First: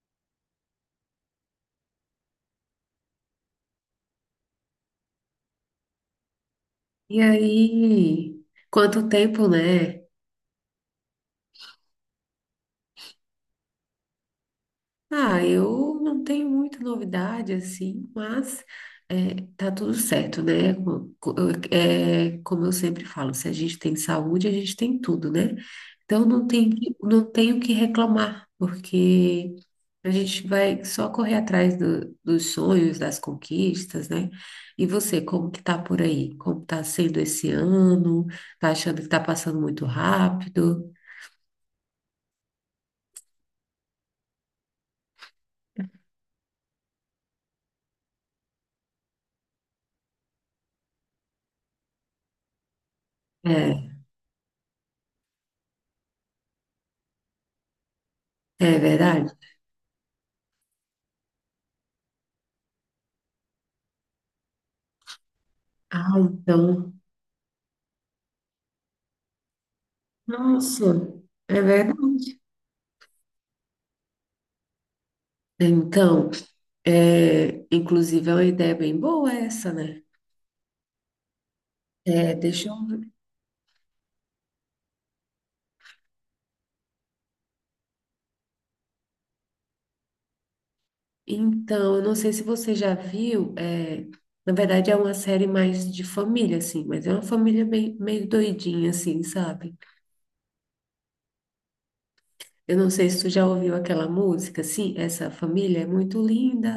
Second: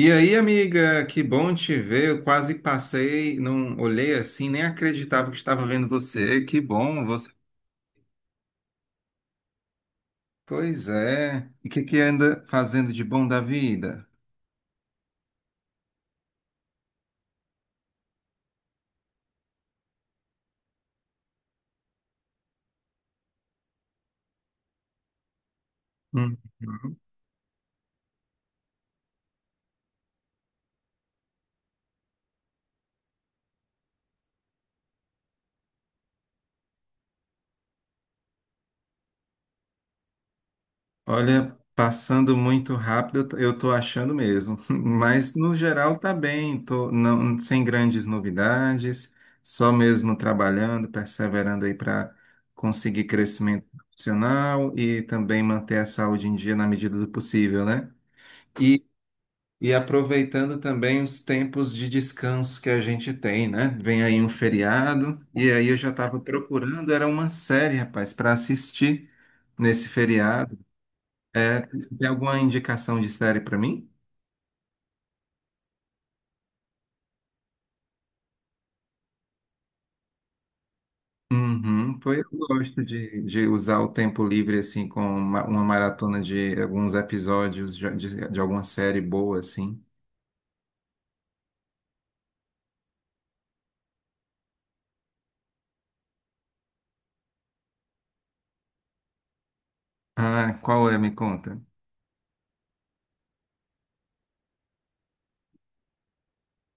E aí, amiga, que bom te ver. Eu quase passei, não olhei assim, nem acreditava que estava vendo você. Que bom E você. aí, quanto tempo, né? Pois é. E o que que anda fazendo de bom da vida? Ah, eu não tenho muita novidade assim, mas tá tudo certo, né? Como eu sempre falo, se a gente tem saúde, a gente tem tudo, né? Então Hum. Não tenho o que reclamar, porque a gente vai só correr atrás dos sonhos, das conquistas, né? E você, como que tá por aí? Como tá sendo esse ano? Tá achando que tá passando muito rápido? Olha, passando muito rápido, eu tô achando mesmo. Mas no geral tá bem, tô não, sem grandes novidades, só mesmo trabalhando, perseverando aí para conseguir crescimento É. profissional e também manter a saúde em dia na medida do possível, né? É verdade? E aproveitando também os tempos de descanso que a gente tem, né? Vem aí um feriado, e aí eu já Ah, estava procurando, então, era uma série, rapaz, para assistir nesse feriado. nossa, é É, você tem alguma verdade. indicação de série para mim? Então, inclusive é uma ideia bem boa essa, né? Uhum, foi, eu É, deixa gosto eu ver. de usar o tempo livre, assim, com uma maratona de alguns episódios de alguma série boa, assim. Então, eu não sei se você já viu, na verdade é uma série mais de família, assim, mas é uma família bem, meio doidinha, assim, sabe? Ah, qual é? Me conta. Eu não sei se tu já ouviu aquela música, assim, essa família é muito linda.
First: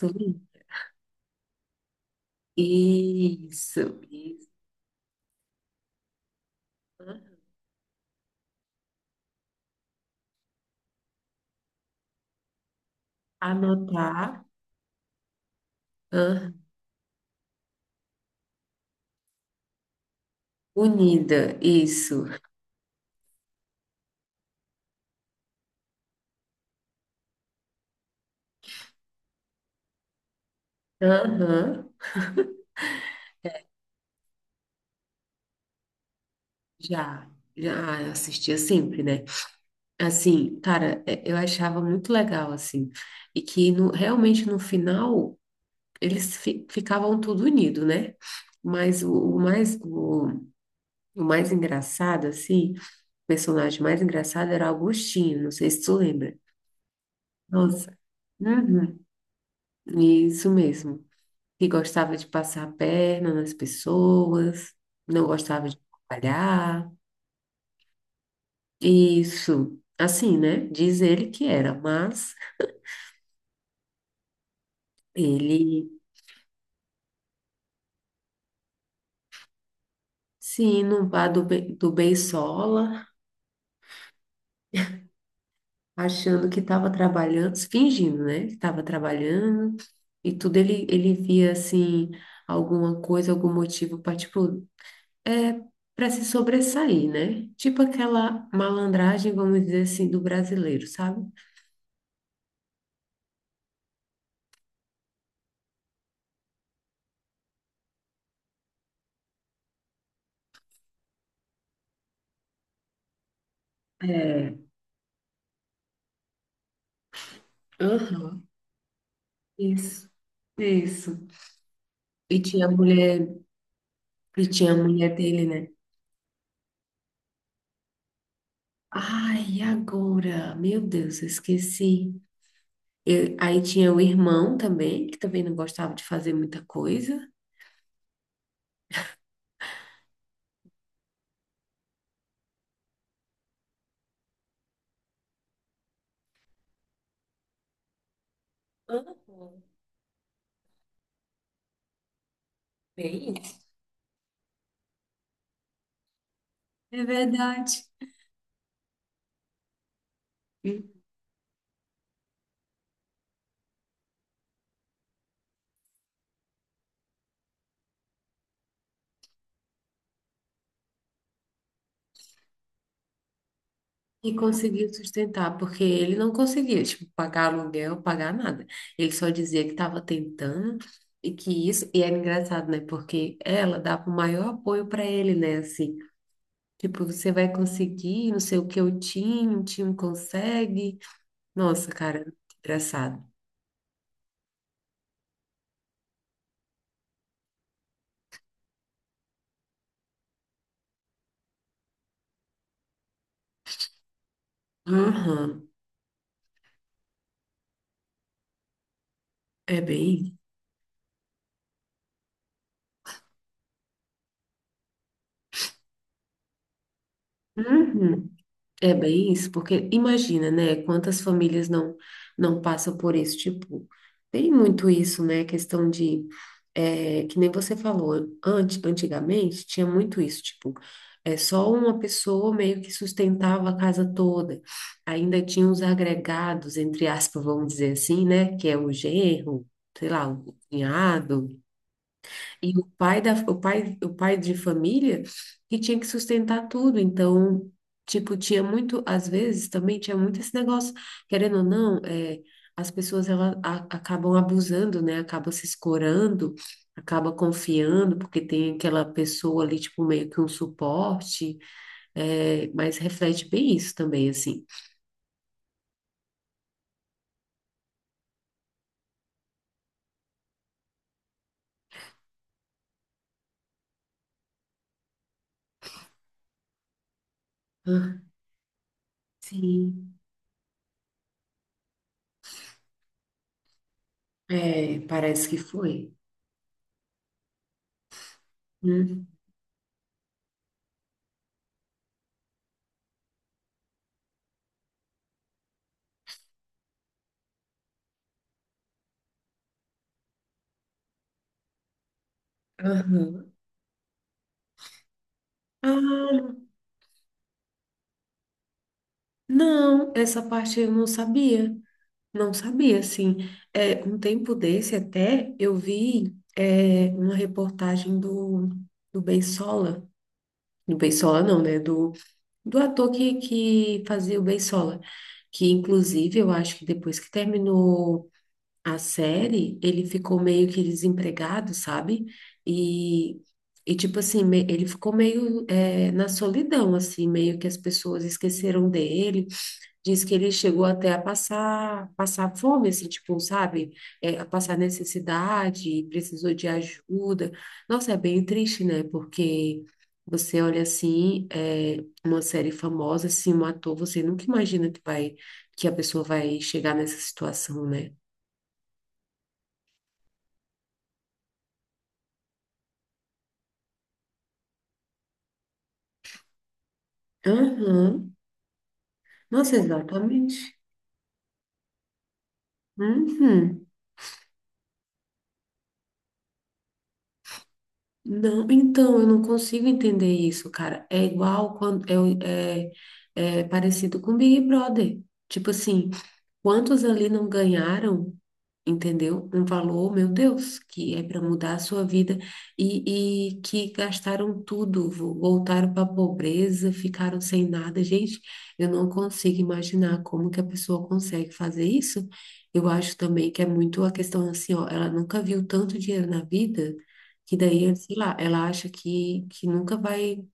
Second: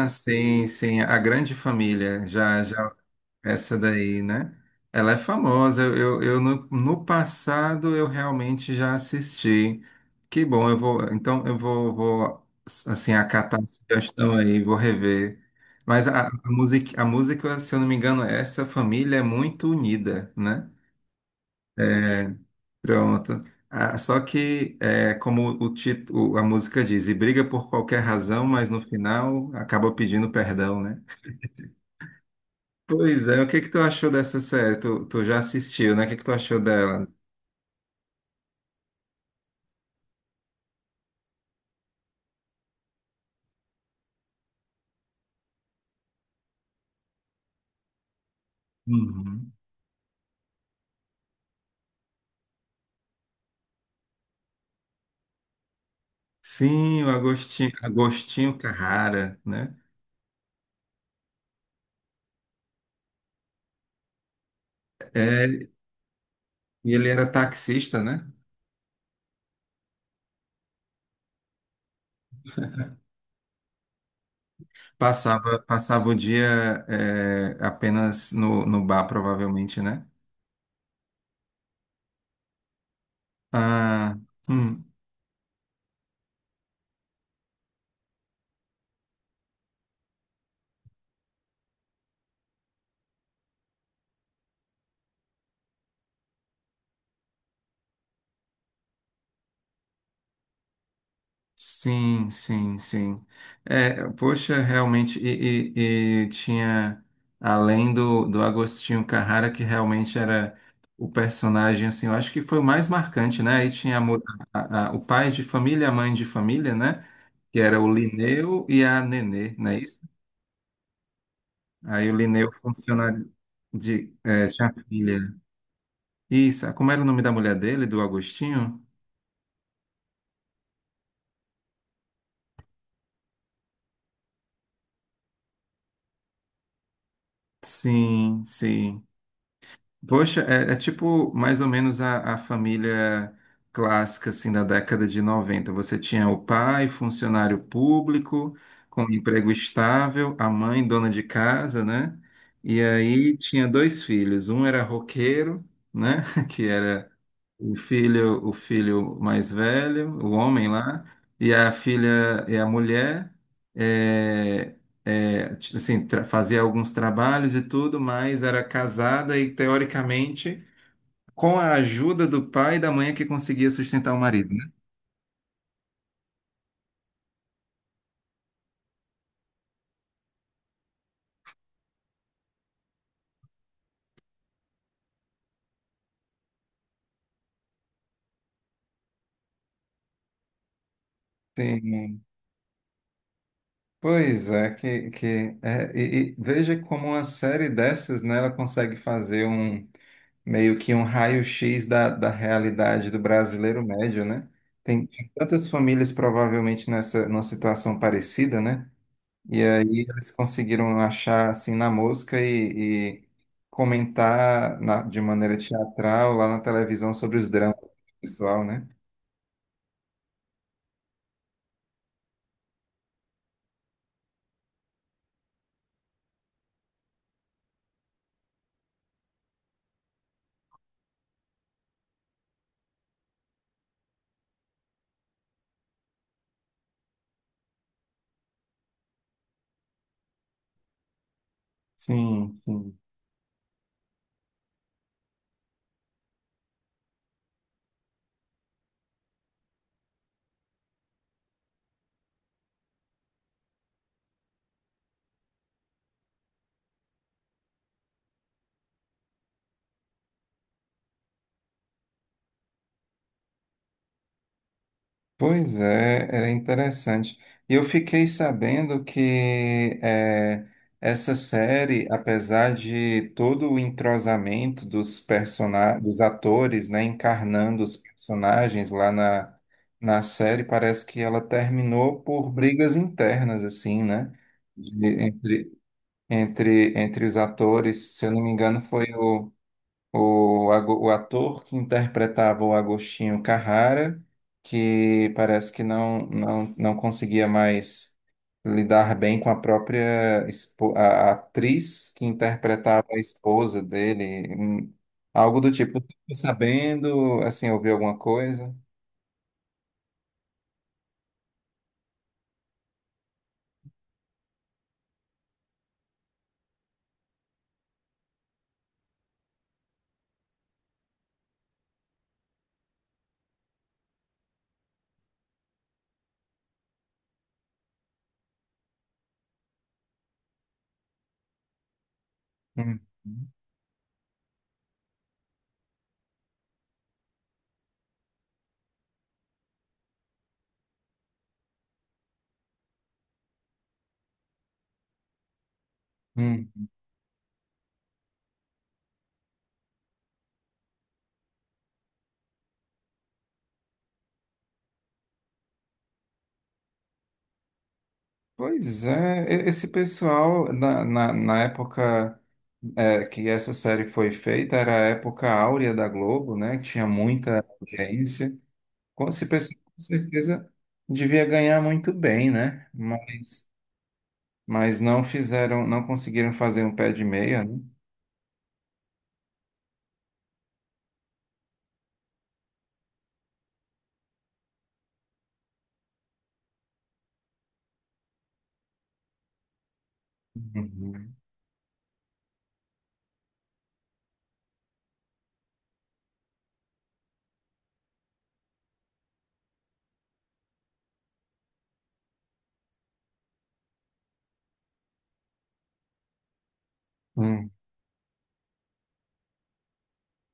Muito linda. sim, sim, A Grande Família. Já, já essa Isso, daí, isso. né? Ela é famosa. Eu no passado eu realmente já assisti. Que bom, eu vou. Então eu vou, vou assim, acatar a Anotar. sugestão aí, vou rever. Mas Aham. A música, se eu não me engano, essa família é muito unida, né? Unida, isso. É, pronto. Ah, só que, é, como o título, a música diz, e briga por qualquer razão, mas no final acaba pedindo perdão, né? Aham. Pois é, o que que tu achou dessa série? Tu já assistiu, né? O que que tu achou dela? Já, já assistia sempre, né? Assim, cara, eu achava muito legal, assim, e que realmente no final eles ficavam tudo unido, né? Mas o, o Uhum. mais, o, o mais engraçado, assim, o personagem mais engraçado era Augustinho, não sei se tu lembra. Sim, o Agostinho, Nossa, Agostinho uhum, Carrara, né? isso mesmo. Que gostava de passar a perna nas pessoas, não gostava É. de E trabalhar. ele era taxista, né? Isso, assim, né? Diz ele que era, mas Passava, ele passava o dia é, apenas no bar, provavelmente, né? se inubar do, do Beisola, Ah, hum. achando que estava trabalhando, fingindo, né? Que estava trabalhando e tudo. Ele via, assim, alguma coisa, algum motivo para, tipo, é, para se sobressair, né? Tipo aquela malandragem, vamos dizer assim, do brasileiro, sabe? Sim, sim, sim. É, poxa, realmente, e, e tinha, além do Agostinho Carrara, que realmente era o personagem, assim, eu acho que foi o mais marcante, né? Aí tinha a É, o pai de família, a mãe de família, né? Que era o aham, Lineu e a Nenê, não é isso? isso, isso. Aí o E Lineu, tinha a mulher, funcionário de, e é, tinha tinha a mulher filha. dele, né? Isso, como era o nome da mulher dele, do Agostinho? Ai, e agora, meu Deus, eu esqueci. Aí tinha o irmão também, que também não gostava de fazer muita coisa. Sim, sim. Poxa, é, é tipo mais ou menos a família clássica assim da década de noventa. Você tinha o pai, funcionário público, com emprego Uhum. estável, a mãe, dona de casa, né? E Bem aí isso. tinha dois filhos. Um era roqueiro, né? Que É era verdade. O filho mais velho, o homem E lá, e a filha e a mulher é, fazia alguns trabalhos e tudo, mas era casada e teoricamente com a ajuda do pai e da mãe é que conseguia sustentar o e marido, né? conseguiu sustentar, porque ele não conseguia, tipo, pagar aluguel, pagar nada. Ele só dizia que estava tentando e que isso, e era engraçado, né? Porque ela dava o maior apoio para ele, né? Assim, tipo, você vai conseguir, não sei o que o time consegue. Nossa, Sim. cara, engraçado. Pois é, que é, e veja como uma série dessas, né, ela consegue fazer um meio que um raio-x da realidade do brasileiro médio, né? Tem Aham. tantas famílias provavelmente nessa numa situação parecida, né? E É aí eles bem. conseguiram achar assim na mosca e comentar na- de maneira teatral lá na televisão sobre os dramas do Uhum. pessoal, né? É bem isso, porque imagina, né, quantas famílias não passam por isso, tipo, tem muito isso, né, questão de, é, que nem você falou, antigamente tinha muito isso, tipo, é só uma pessoa meio que sustentava a casa toda, ainda tinha os agregados, entre aspas, vamos dizer assim, né, que é o genro, sei lá, o cunhado. Sim, E o sim. pai da, o pai de família que tinha que sustentar tudo. Então, tipo, tinha muito, às vezes também tinha muito esse negócio, querendo ou não, é, as pessoas elas acabam abusando, né? Acaba se escorando, acaba confiando, porque tem aquela pessoa ali, tipo, meio que um suporte, é, mas reflete bem isso também, assim. Pois é, era interessante. E eu fiquei sabendo que eh, essa série, apesar de todo o entrosamento dos persona dos atores, né, encarnando os Ah, personagens lá na, sim, na série, parece que ela terminou por brigas internas, assim, né? é, De- parece que entre, foi. entre os atores, se eu não me engano, foi Hum. o o ator que interpretava o Agostinho Carrara, que parece que não conseguia mais lidar bem com a própria a atriz que interpretava a Aham. esposa dele, algo do tipo. Tô Ah, sabendo, assim, ouvi alguma coisa? não, essa parte eu não sabia. Não sabia, assim. É, um tempo desse até eu vi uma reportagem do, do Beisola, do Beisola não, né? Do, do ator que fazia o Beisola, que inclusive eu acho que depois que terminou a série, ele ficou meio que desempregado, sabe? Hum, E, hum. e tipo assim, ele ficou meio na solidão, assim, meio que as pessoas esqueceram dele. Diz que ele chegou até a passar fome, assim, tipo, sabe? É, a passar necessidade, precisou de Hum. ajuda. Nossa, é bem triste, né? Porque você olha assim, é, uma série famosa, assim, um ator, você nunca imagina que a pessoa vai chegar nessa situação, né? Pois é, e- esse pessoal, na época é, que essa série foi feita, era a época áurea da Globo, né? Tinha muita Aham. audiência. Com esse Nossa, pessoal, com certeza, exatamente. devia ganhar muito bem, né? Uhum. Mas não fizeram, não conseguiram fazer um pé de meia, né? Não, então, eu não consigo entender isso, cara. É igual quando é, é, é parecido com Big Brother. Tipo assim, quantos ali não ganharam, entendeu? Um valor, meu Deus, que é Uhum. para mudar a sua vida e que gastaram tudo, voltaram para a pobreza, ficaram sem nada. Gente, eu não consigo imaginar como que a pessoa consegue fazer isso. Eu acho também que é muito a questão assim, ó, ela nunca viu tanto dinheiro na vida, que Hum, daí, sei lá, ela acha que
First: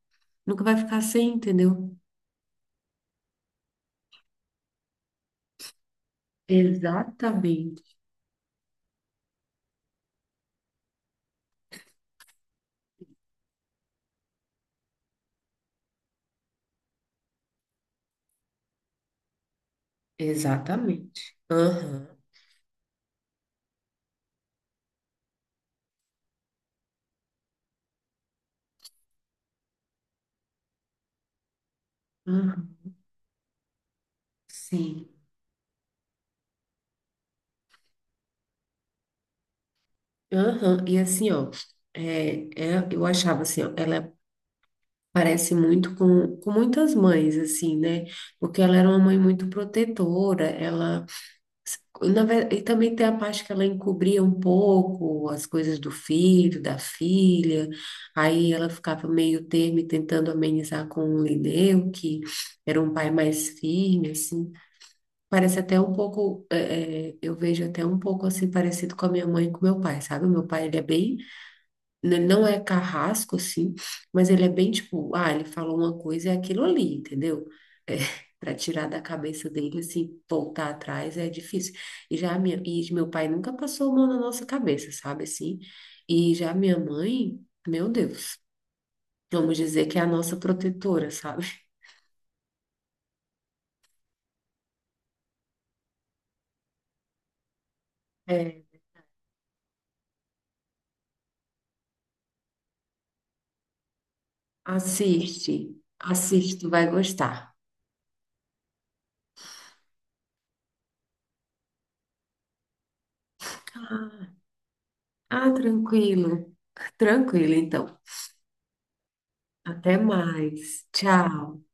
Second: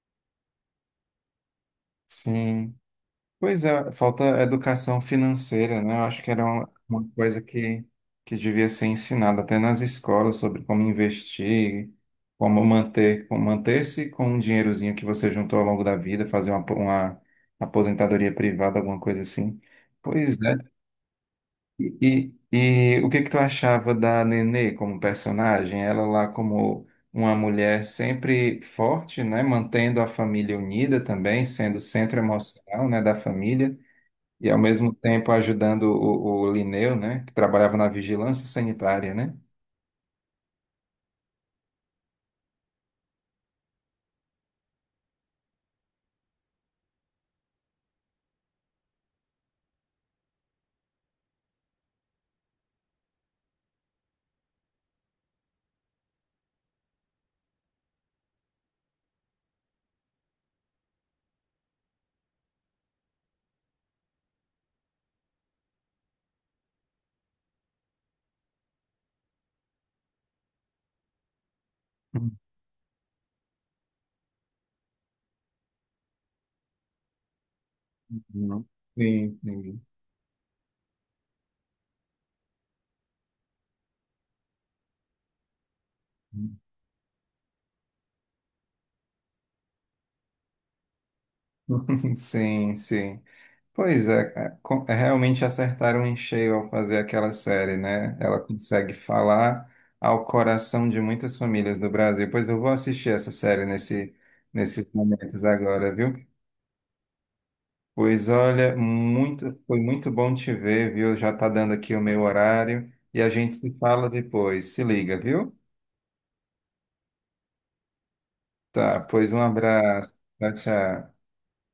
nunca vai ficar sem, entendeu? sim. Pois é, falta educação financeira, né? Eu acho que era uma coisa Exatamente, que devia ser ensinada até nas escolas sobre como investir, como manter, como manter-se com um dinheirozinho que você juntou ao longo da vida, fazer uma aposentadoria privada, alguma coisa assim. Pois é. exatamente. Aham. E, o que que tu achava da Nenê como personagem? Ela lá como uma mulher sempre forte, né? Mantendo a família unida também, sendo o centro emocional, né, da família e ao mesmo Sim. tempo ajudando o Linneu, né, que trabalhava na vigilância sanitária, né? Aham. E assim, ó, eu achava assim, ó, ela parece muito com muitas mães, assim, né? Porque ela era uma mãe muito protetora, ela, na verdade, e também tem a parte que ela encobria um pouco as coisas do filho, da filha, aí ela ficava meio termo e tentando amenizar com o Lineu, que era um pai mais firme, assim. Parece até um pouco, eu vejo até um pouco assim parecido com a minha mãe e com meu pai, sabe? O meu pai, ele é bem não é carrasco, assim, mas ele é bem tipo, ah, ele falou uma coisa, é aquilo ali, entendeu? É, para Uhum. tirar da Sim, cabeça dele, entendi. assim, voltar atrás é difícil. E meu pai nunca passou a mão na nossa cabeça, sabe, assim? E já minha mãe, meu Deus, vamos dizer que é a nossa protetora, sabe? Sim, sim. Pois é, é, co- é, realmente acertaram em cheio ao fazer aquela série, né? Ela É, consegue falar ao coração de muitas famílias do Brasil. Pois eu vou assistir essa série nesse, nesses momentos assiste, agora, viu? assiste, tu vai gostar. Pois olha, muito, foi muito bom te ver, viu? Já tá dando aqui o meu horário e a gente se fala Ah, depois. Se liga, ah, viu? tranquilo, tranquilo, então. Tá, pois um Até abraço. Tchau, mais. tchau. Tchau.